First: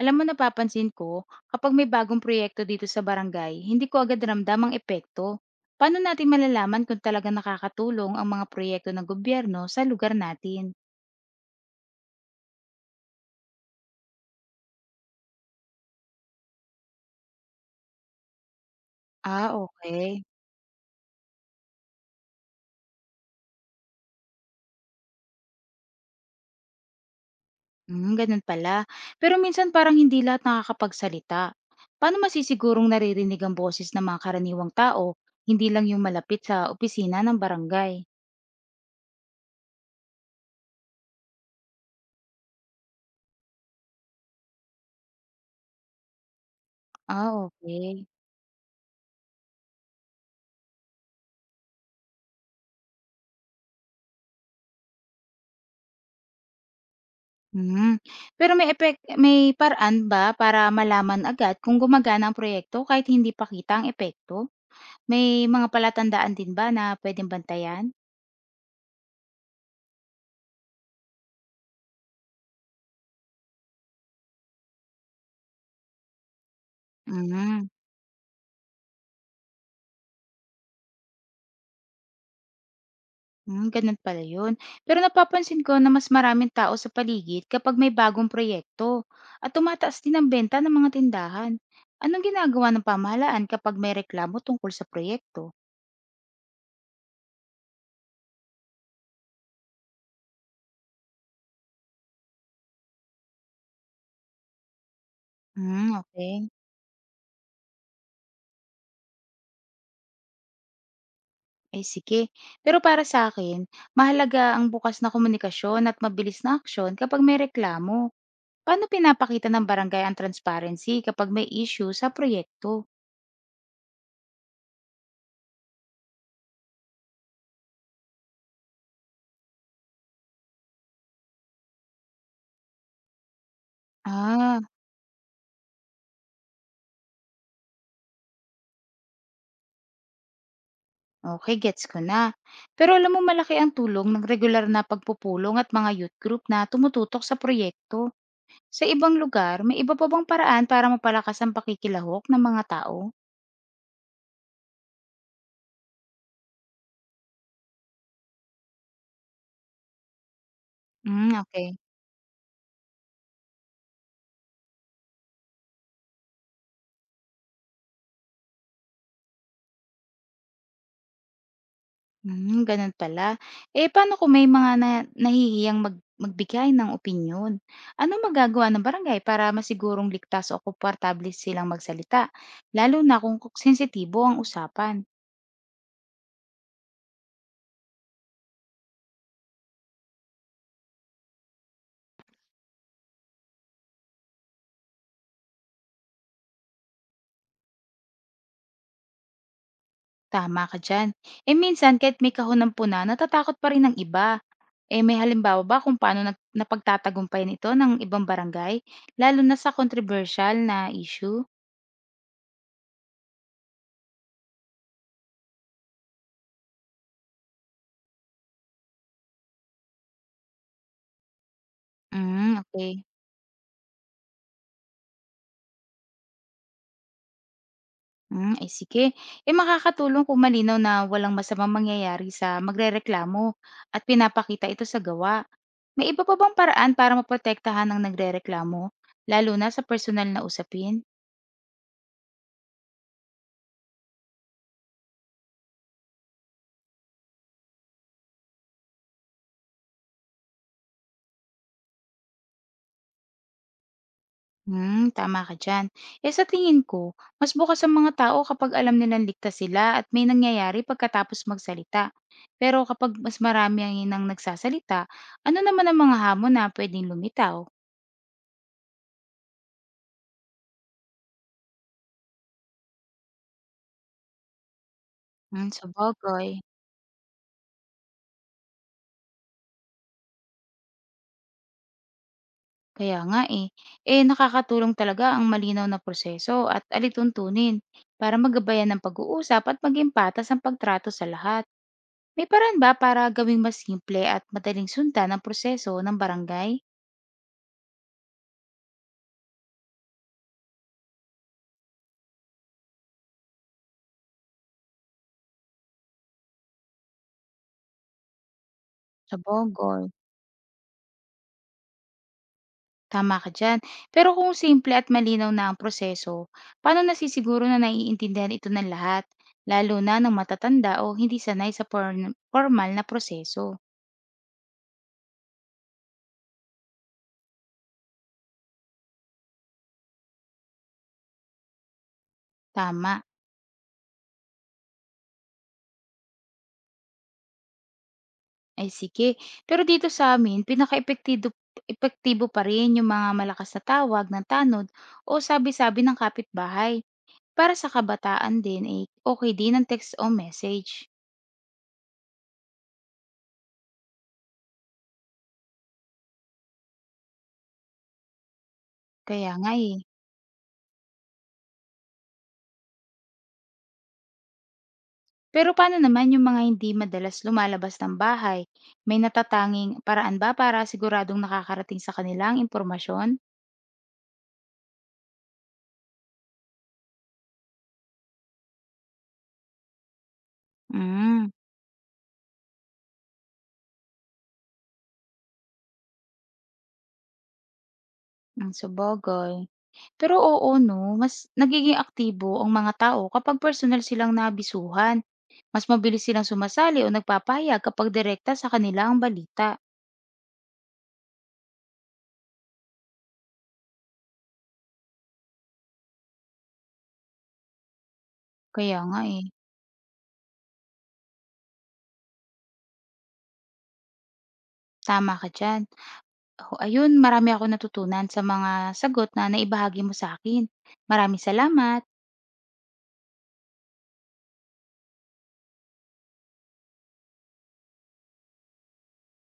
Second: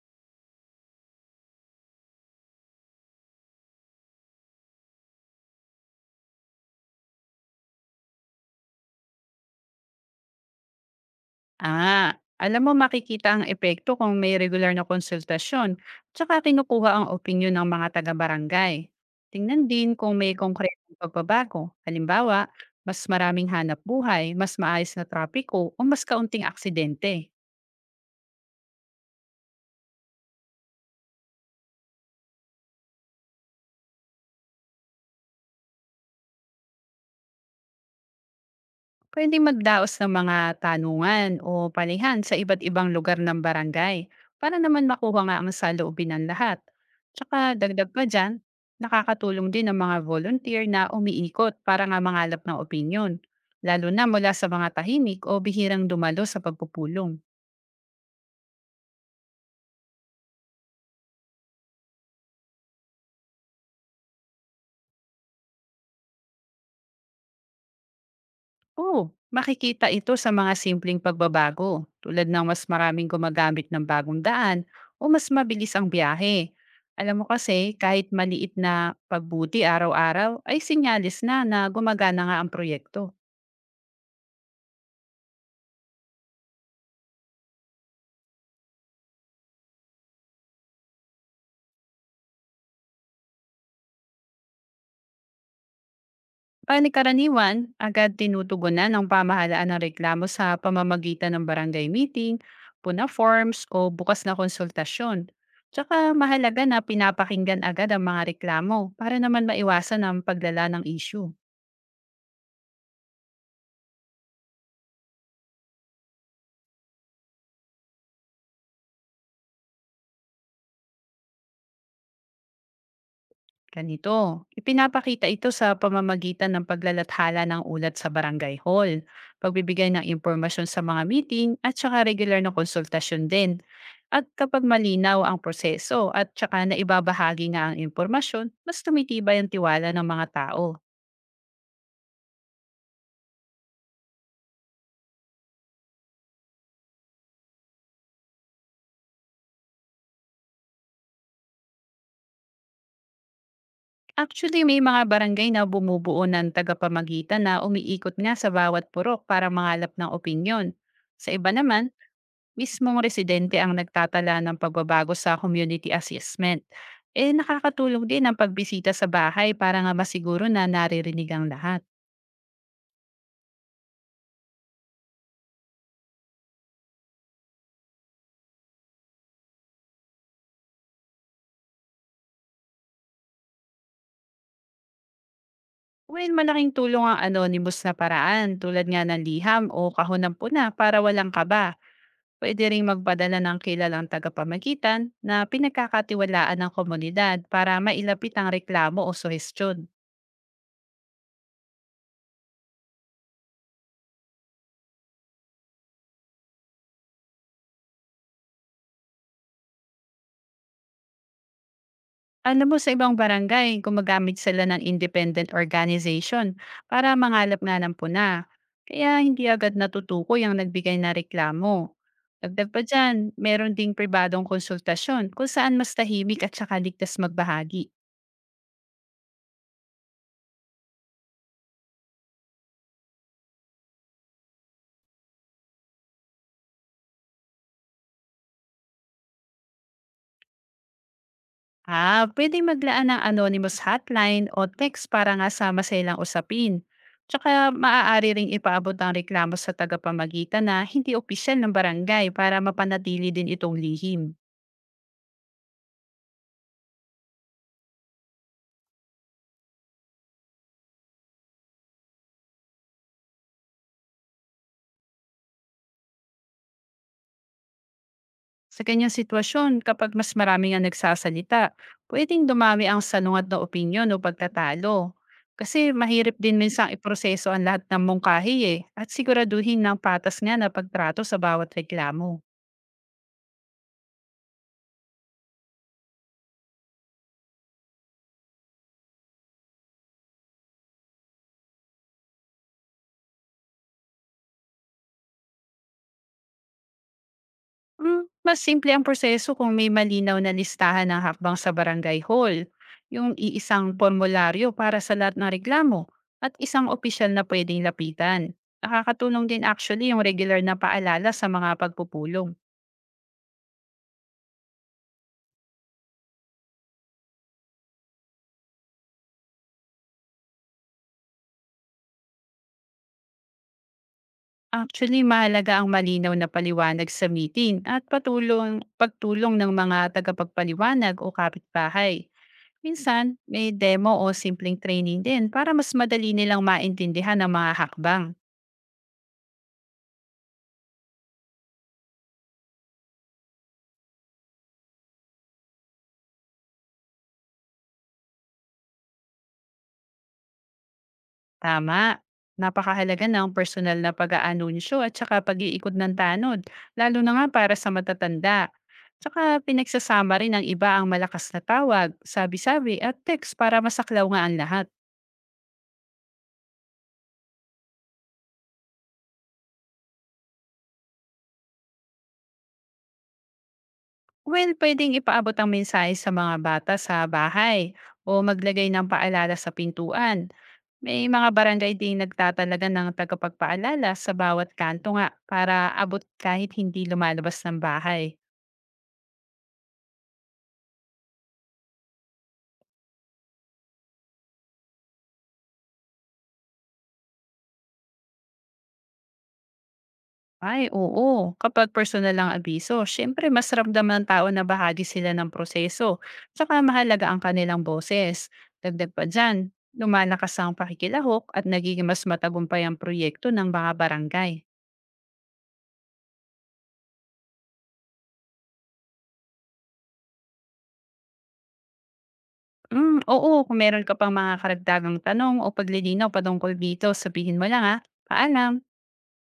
Alam mo napapansin ko, kapag may bagong proyekto dito sa barangay, hindi ko agad ramdam ang epekto. Paano natin malalaman kung talaga nakakatulong ang mga proyekto ng gobyerno sa lugar natin? Alam mo makikita ang epekto kung may regular na konsultasyon tsaka kinukuha ang opinyon ng mga taga-barangay. Ah, Tingnan din kung okay. may konkretong pagbabago. Halimbawa, mas maraming hanap buhay, mas maayos na trapiko, o mas kaunting aksidente. Hmm, ganun pala. Pero minsan parang hindi lahat nakakapagsalita. Paano masisigurong naririnig ang boses ng mga karaniwang tao, hindi lang yung malapit sa opisina ng barangay? Pwedeng magdaos ng mga tanungan o palihan sa iba't ibang lugar ng barangay para naman makuha nga ang saloobin ng lahat. Ah, Tsaka dagdag pa okay. dyan, nakakatulong din ang mga volunteer na umiikot para nga mangalap ng opinyon, lalo na mula sa mga tahimik o bihirang dumalo sa pagpupulong. Hmm, pero may paraan ba para malaman agad kung gumagana ang proyekto kahit hindi pa kita ang epekto? May mga palatandaan din ba na puwedeng bantayan? Oo, makikita ito sa mga simpleng pagbabago tulad ng mas maraming gumagamit ng bagong daan o mas mabilis ang biyahe. Alam mo Hmm, kasi, kahit maliit na pagbuti araw-araw ay sinyalis na na gumagana nga ang proyekto. hmm, gano'n pala 'yun. Pero napapansin ko na mas maraming tao sa paligid kapag may bagong proyekto at tumataas din ang benta ng mga tindahan. Anong ginagawa ng pamahalaan kapag may reklamo tungkol sa proyekto? Panikaraniwan, agad tinutugunan ng pamahalaan ng reklamo sa pamamagitan ng barangay meeting, puna forms o bukas na konsultasyon. Hmm, Tsaka okey. mahalaga na pinapakinggan agad ang mga reklamo para naman maiwasan ang paglala ng issue. Ay, sige. Pero para sa akin, mahalaga ang bukas na komunikasyon at mabilis na aksyon kapag may reklamo. Paano pinapakita ng barangay ang transparency kapag may issue sa proyekto? Ganito, ipinapakita ito sa pamamagitan ng paglalathala ng ulat sa barangay hall, pagbibigay ng impormasyon sa mga meeting at saka regular na konsultasyon din. At Ah, kapag malinaw ang proseso at saka na ibabahagi nga ang impormasyon, mas tumitibay ang tiwala ng mga tao. okay, gets ko na. Pero alam mo malaki ang tulong ng regular na pagpupulong at mga youth group na tumututok sa proyekto. Sa ibang lugar, may iba pa bang paraan para mapalakas ang pakikilahok ng mga tao? Actually, may mga barangay na bumubuo ng tagapamagitan na umiikot nga sa bawat purok para mangalap ng opinyon. Sa Hmm, iba okay. naman, mismong residente ang nagtatala ng pagbabago sa community assessment. Eh nakakatulong din ang pagbisita sa bahay para nga masiguro na naririnig ang lahat. Hmm, ganun pala. Eh, paano kung may mga nahihiyang magbigay ng opinyon? Ano magagawa ng barangay para masigurong ligtas o komportable silang magsalita, lalo na kung sensitibo ang usapan? Well, malaking tulong ang anonymous na paraan tulad nga ng liham o kahon ng puna para walang kaba. Pwede rin magpadala ng kilalang tagapamagitan na pinagkakatiwalaan ng komunidad para mailapit ang reklamo o suhestyon. Tama ka dyan. Eh, minsan kahit may kahon po na, natatakot pa rin ng iba. Eh, may halimbawa ba kung paano napagtatagumpayan ito ng ibang barangay, lalo na sa controversial na issue? Alam mo sa ibang barangay, gumagamit sila ng independent organization para mangalap nga ng puna. Kaya hindi agad natutukoy ang nagbigay na reklamo. Hmm, Dagdag pa okay. dyan, meron ding pribadong konsultasyon kung saan mas tahimik at saka ligtas magbahagi. Hmm, ay, sige. Eh, makakatulong kung malinaw na walang masamang mangyayari sa magrereklamo at pinapakita ito sa gawa. May iba pa bang paraan para maprotektahan ang nagrereklamo, lalo na sa personal na usapin? Ah, pwede maglaan ng anonymous hotline o text para nga sama silang usapin. Tsaka maaari ring ipaabot ang reklamo sa tagapamagitan na hindi opisyal ng barangay para mapanatili din itong lihim. Hmm, tama ka dyan. Eh, sa tingin ko, mas bukas ang mga tao kapag alam nilang ligtas sila at may nangyayari pagkatapos magsalita. Pero kapag mas marami ang inang nagsasalita, ano naman ang mga hamon na pwedeng lumitaw? Sa ganyang sitwasyon, kapag mas marami ang nagsasalita, pwedeng dumami ang sanungat na opinyon o pagtatalo. Hmm, sa Kasi mahirap din bagay. minsang iproseso ang lahat ng mungkahi eh, at siguraduhin ng patas nga na pagtrato sa bawat reklamo. Kaya nga, eh. Eh, nakakatulong talaga ang malinaw na proseso at alituntunin para magabayan ng pag-uusap at maging patas ang pagtrato sa lahat. May paraan ba para gawing mas simple at madaling sundan ang proseso ng barangay? Mas simple ang proseso kung may malinaw na listahan ng hakbang sa barangay hall, yung iisang formularyo para sa lahat ng reklamo, at isang opisyal na pwedeng lapitan. Sa Nakakatulong din actually Bogor. yung regular na paalala sa mga pagpupulong. Tama ka dyan. Pero kung simple at malinaw na ang proseso, paano nasisiguro na naiintindihan ito ng lahat? Lalo na ng matatanda o hindi sanay sa formal na proseso. Actually, mahalaga ang malinaw na paliwanag sa meeting at pagtulong ng mga tagapagpaliwanag o kapitbahay. Tama. Minsan, may demo o simpleng training din para mas madali nilang maintindihan ang mga hakbang. Ay, sige. Pero dito sa'min epektibo pa rin yung mga malakas na tawag ng tanod o sabi-sabi ng kapitbahay. Para sa kabataan din, eh, okey din ang text o message. Tama. Napakahalaga ng personal na pag-aanunsyo at saka pag-iikot ng tanod, lalo na nga para sa matatanda. Kaya Tsaka nga, eh. pinagsasama rin ng iba ang malakas na tawag, sabi-sabi at text para masaklaw nga ang lahat. Pero paano naman yung mga hindi madalas lumalabas ng bahay? May natatanging paraan ba para siguradong nakakarating sa kanilang impormasyon? Well, pwedeng ipaabot ang mensahe sa mga bata sa bahay o maglagay ng paalala sa pintuan. May mga Hmm, barangay din nagtatalaga ng tagapagpaalala sa bawat kanto nga para abot kahit hindi lumalabas ng bahay. hmm, sabagay. Pero oo 'no, mas nagiging aktibo ang mga tao kapag personal silang nabisuhan. Mas mabilis silang sumasali o nagpapahayag kapag direkta sa kanila ang balita. Ay, oo. Kapag personal lang abiso, syempre mas ramdaman ng tao na bahagi sila ng proseso. Tsaka mahalaga ang kanilang boses. Kaya Dagdag nga, pa eh, dyan, lumalakas ang pakikilahok at nagiging mas matagumpay ang proyekto ng mga barangay. tama ka diyan. Oh, ayun, marami akong natutunan sa mga sagot na naibahagi mo sa akin. Maraming salamat. Hmm, oo, kung meron ka pang mga karagdagang tanong o paglilinaw patungkol dito, sabihin mo lang, ha. Paalam.